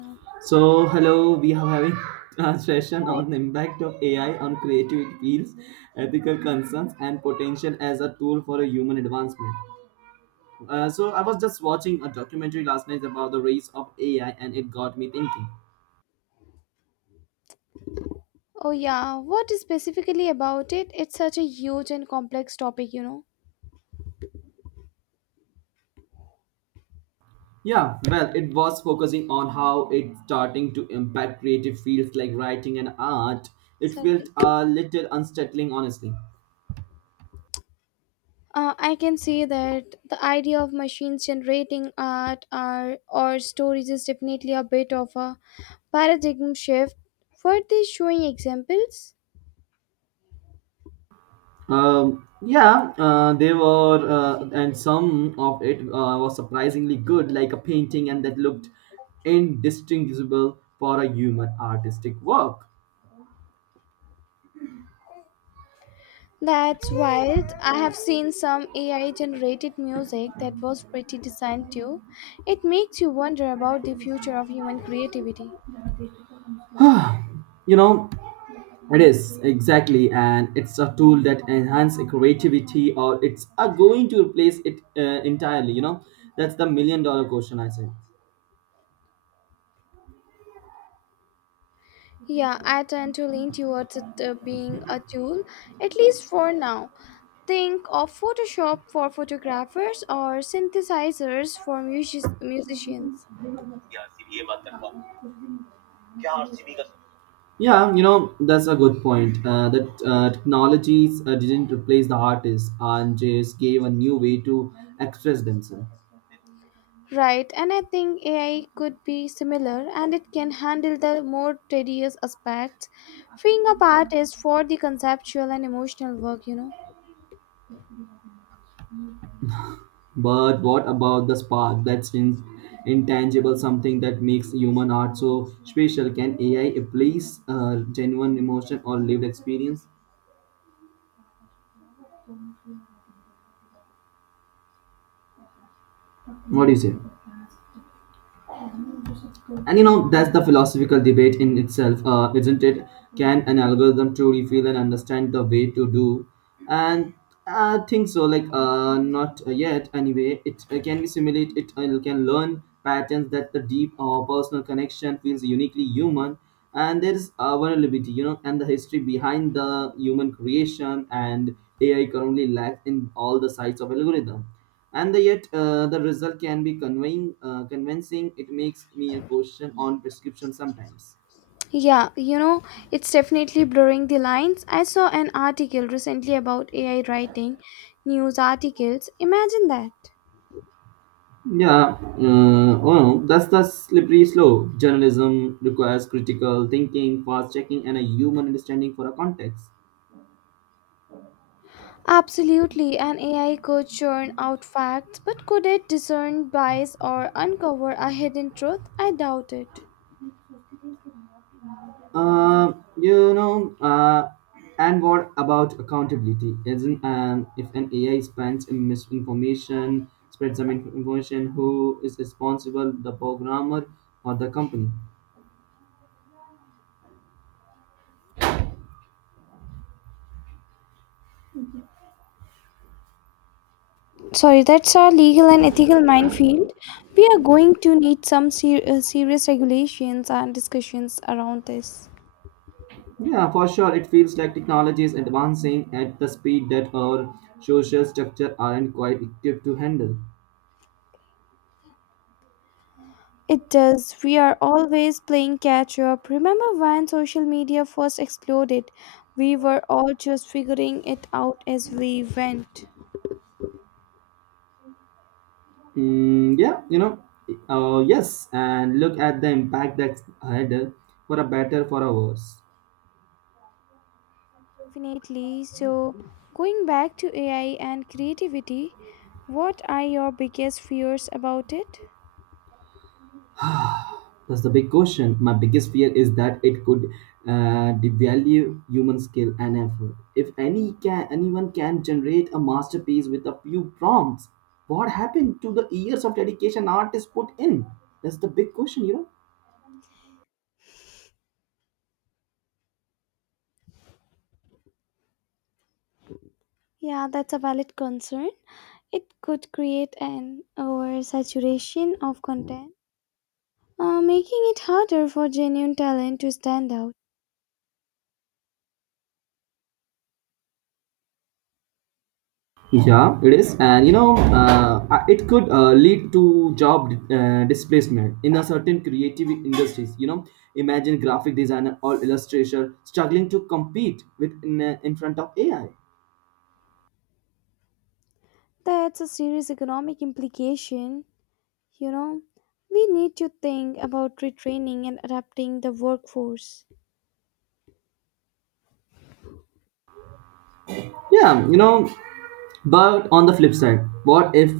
Hi. So hello, we are having a session on the impact of AI on creative fields, ethical concerns, and potential as a tool for a human advancement. So I was just watching a documentary last night about the rise of AI, and it got me thinking. Oh yeah, what specifically about it? It's such a huge and complex topic, you know. Yeah, well, it was focusing on how it's starting to impact creative fields like writing and art. It felt Sardi. a little unsettling, honestly. I can say that the idea of machines generating art or stories is definitely a bit of a paradigm shift. Were they showing examples? Yeah, they were, and some of it was surprisingly good, like a painting, and that looked indistinguishable for a human artistic work. That's wild. I have seen some AI generated music that was pretty designed too. It makes you wonder about the future of human creativity. you know, it is exactly, and it's a tool that enhance creativity, or it's are going to replace it entirely. You know, that's the million dollar question I say. Yeah, I tend to lean towards it being a tool, at least for now. Think of Photoshop for photographers or synthesizers for musicians. Yeah, you know, that's a good point. That technologies didn't replace the artists and just gave a new way to express themselves. Right, and I think AI could be similar and it can handle the more tedious aspects, freeing up artists for the conceptual and emotional work, you know. But what about the spark that's in, intangible, something that makes human art so special? Can AI replace genuine emotion or lived experience? What do you say? And you know that's the philosophical debate in itself, isn't it? Can an algorithm truly feel and understand the way to do? And I think so, like not yet anyway. It can be simulate, it can learn patterns that the deep or personal connection feels uniquely human. And there is vulnerability, you know, and the history behind the human creation, and AI currently lacks in all the sides of algorithm. And yet the result can be conveying, convincing. It makes me a question on prescription sometimes. Yeah, you know, it's definitely blurring the lines. I saw an article recently about AI writing news articles. Imagine that. Yeah, oh, that's the slippery slope. Journalism requires critical thinking, fast checking, and a human understanding for a context. Absolutely, an AI could churn out facts, but could it discern bias or uncover a hidden truth? I doubt it. Uh, you know, uh, and what about accountability? Isn't If an AI spends in misinformation, spreads some information, who is responsible? The programmer or the company? Sorry, that's our legal and ethical minefield. We are going to need some serious regulations and discussions around this. Yeah, for sure. It feels like technology is advancing at the speed that our social structure aren't quite equipped to handle. It does. We are always playing catch up. Remember when social media first exploded? We were all just figuring it out as we went. Yeah, you know, yes, and look at the impact that's had for a better, for a worse. Definitely. So, going back to AI and creativity, what are your biggest fears about it? That's the big question. My biggest fear is that it could devalue human skill and effort. If any can, anyone can generate a masterpiece with a few prompts, what happened to the years of dedication artists put in? That's the big question, you know. Yeah, that's a valid concern. It could create an oversaturation of content, making it harder for genuine talent to stand out. Yeah, it is, and you know, it could lead to job displacement in a certain creative industries. You know, imagine graphic designer or illustrator struggling to compete with in front of AI. That's a serious economic implication. You know, we need to think about retraining and adapting the workforce. Yeah, you know, but on the flip side, what if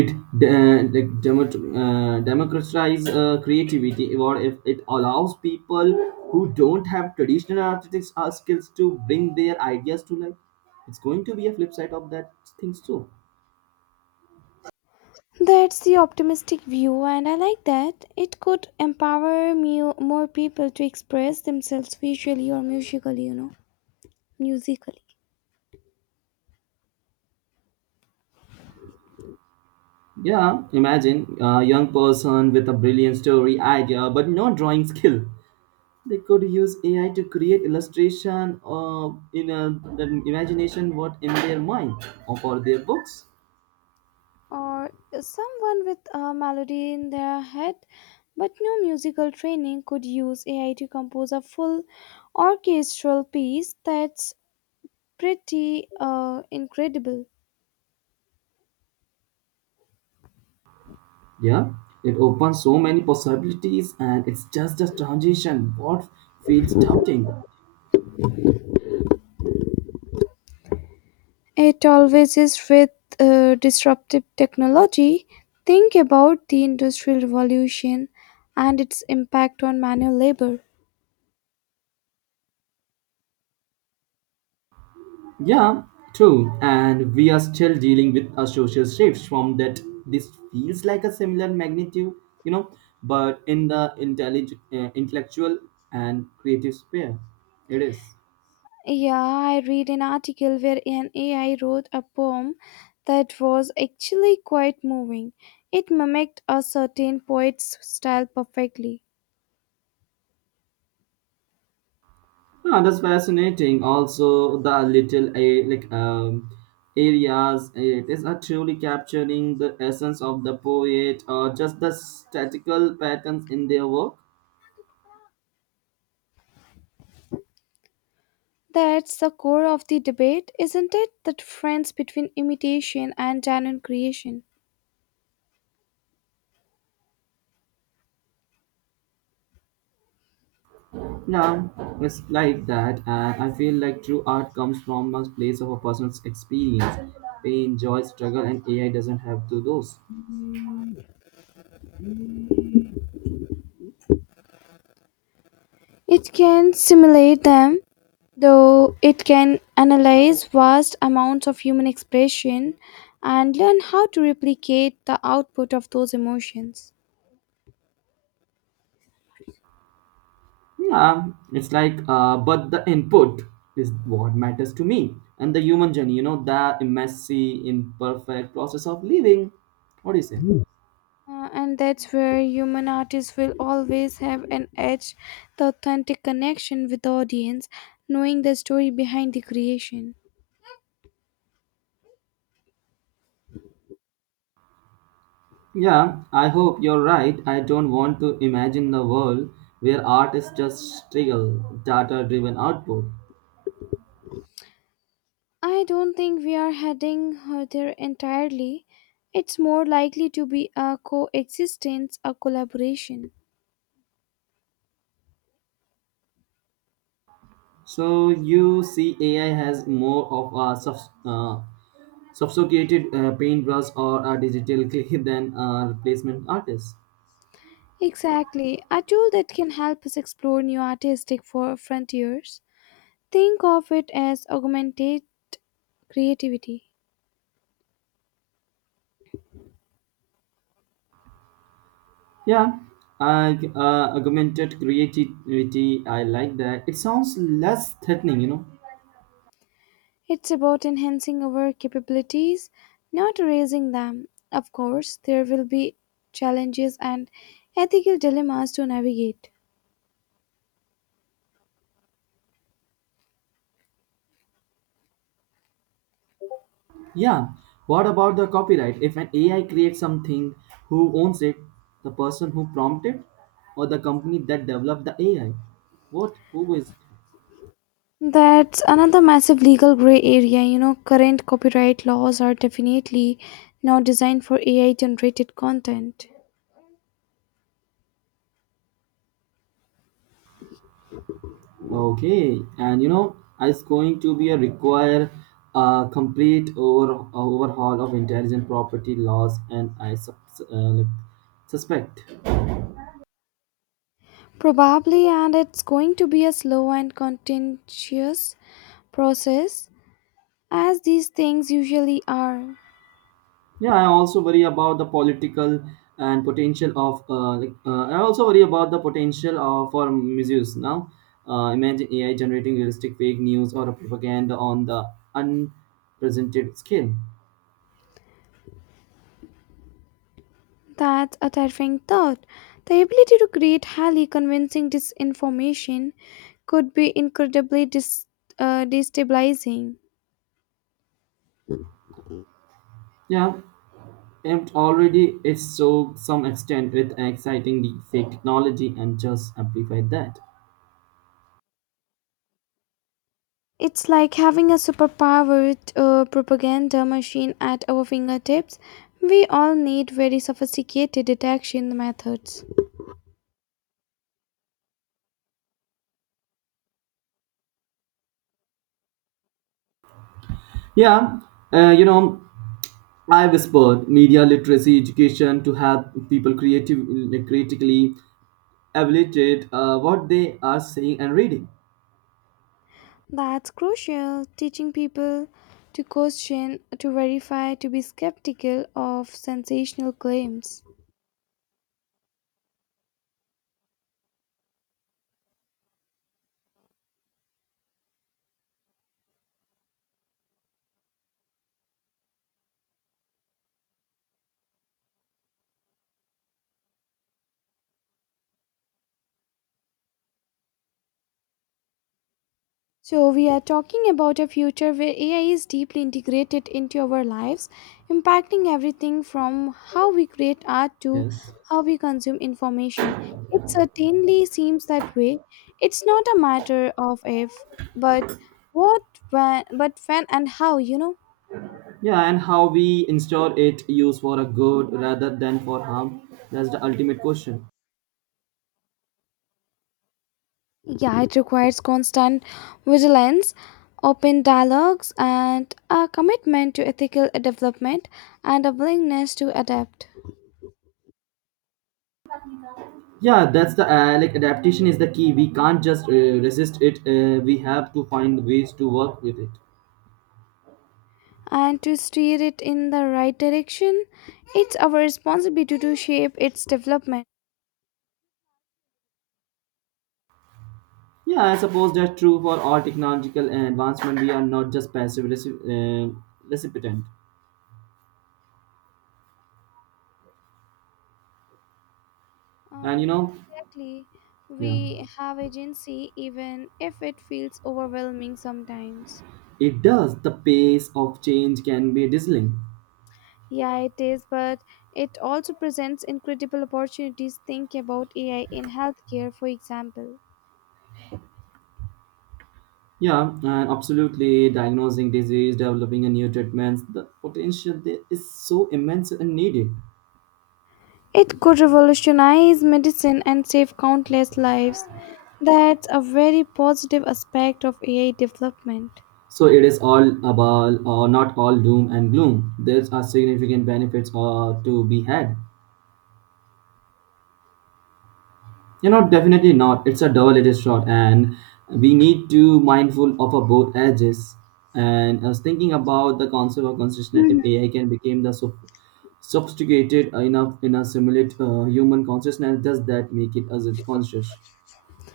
it democratize creativity? What if it allows people who don't have traditional artistic skills to bring their ideas to life? It's going to be a flip side of that things too. That's the optimistic view, and I like that. It could empower mu more people to express themselves visually or musically, you know, musically. Yeah, imagine a young person with a brilliant story idea but no drawing skill. They could use AI to create illustration or in a, the imagination what in their mind or for their books. Or someone with a melody in their head, but no musical training could use AI to compose a full orchestral piece. That's pretty incredible. Yeah, it opens so many possibilities and it's just a transition what feels doubting. It always is with disruptive technology. Think about the Industrial Revolution and its impact on manual labor. Yeah, true, and we are still dealing with a social shift from that. This feels like a similar magnitude, you know, but in the intellectual and creative sphere it is. Yeah, I read an article where an AI wrote a poem that was actually quite moving. It mimicked a certain poet's style perfectly. Ah, that's fascinating. Also, the little a like areas it is not truly capturing the essence of the poet or just the statical patterns in their work. That's the core of the debate, isn't it? The difference between imitation and genuine creation. No, it's like that, and I feel like true art comes from a place of a person's experience, pain, joy, struggle, and AI doesn't have to those. It can simulate them, though it can analyze vast amounts of human expression and learn how to replicate the output of those emotions. Yeah, it's like, but the input is what matters to me. And the human journey, you know, the messy, imperfect process of living. What do you say? And that's where human artists will always have an edge the authentic connection with the audience, knowing the story behind the creation. Yeah, I hope you're right. I don't want to imagine the world where artists just struggle data driven output. I don't think we are heading there entirely. It's more likely to be a coexistence, a collaboration. So you see AI has more of a sophisticated paintbrush or a digital clay than a replacement artist. Exactly, a tool that can help us explore new artistic for frontiers. Think of it as augmented creativity. Yeah, I augmented creativity. I like that. It sounds less threatening, you know. It's about enhancing our capabilities, not erasing them. Of course, there will be challenges and ethical dilemmas to navigate. Yeah. What about the copyright? If an AI creates something, who owns it? The person who prompted, or the company that developed the AI? What? Who is? That's another massive legal gray area. You know, current copyright laws are definitely not designed for AI generated content. Okay, and you know, it's going to be a require a complete overhaul of intelligent property laws, and I suspect. Probably, and it's going to be a slow and contentious process, as these things usually are. Yeah, I also worry about the political and potential of. I also worry about the potential of for misuse. Now, imagine AI generating realistic fake news or propaganda on the unprecedented scale. That's a terrifying thought. The ability to create highly convincing disinformation could be incredibly destabilizing. Yeah, and already it's so some extent with exciting the fake technology and just amplify that. It's like having a superpowered propaganda machine at our fingertips. We all need very sophisticated detection methods. Yeah, uh, you know, I whispered media literacy education to help people creative, like, critically evaluate what they are seeing and reading. That's crucial. Teaching people to question, to verify, to be skeptical of sensational claims. So, we are talking about a future where AI is deeply integrated into our lives, impacting everything from how we create art to Yes. how we consume information. It certainly seems that way. It's not a matter of if, but what, when, but when and how, you know. Yeah, and how we install it use for a good rather than for harm. That's the ultimate question. Yeah, it requires constant vigilance, open dialogues, and a commitment to ethical development and a willingness to adapt Yeah, that's the adaptation is the key. We can't just resist it. We have to find ways to work with it. and to steer it in the right direction. It's our responsibility to shape its development. Yeah, I suppose that's true for all technological advancement. We are not just passive recipient. And you Um, know, exactly. yeah, We have agency even if it feels overwhelming sometimes. it does. The pace of change can be dizzying. Yeah, it is, but it also presents incredible opportunities. Think about AI in healthcare, for example. Yeah, and absolutely. Diagnosing disease, developing a new treatment, the potential there is so immense and needed. It could revolutionize medicine and save countless lives. That's a very positive aspect of AI development. So it is all about, or not all doom and gloom. There are significant benefits to be had. You know, definitely not. It's a double-edged sword, and we need to mindful of both edges. And I was thinking about the concept of consciousness. If AI can become the so sophisticated enough in a simulate human consciousness, does that make it as it conscious?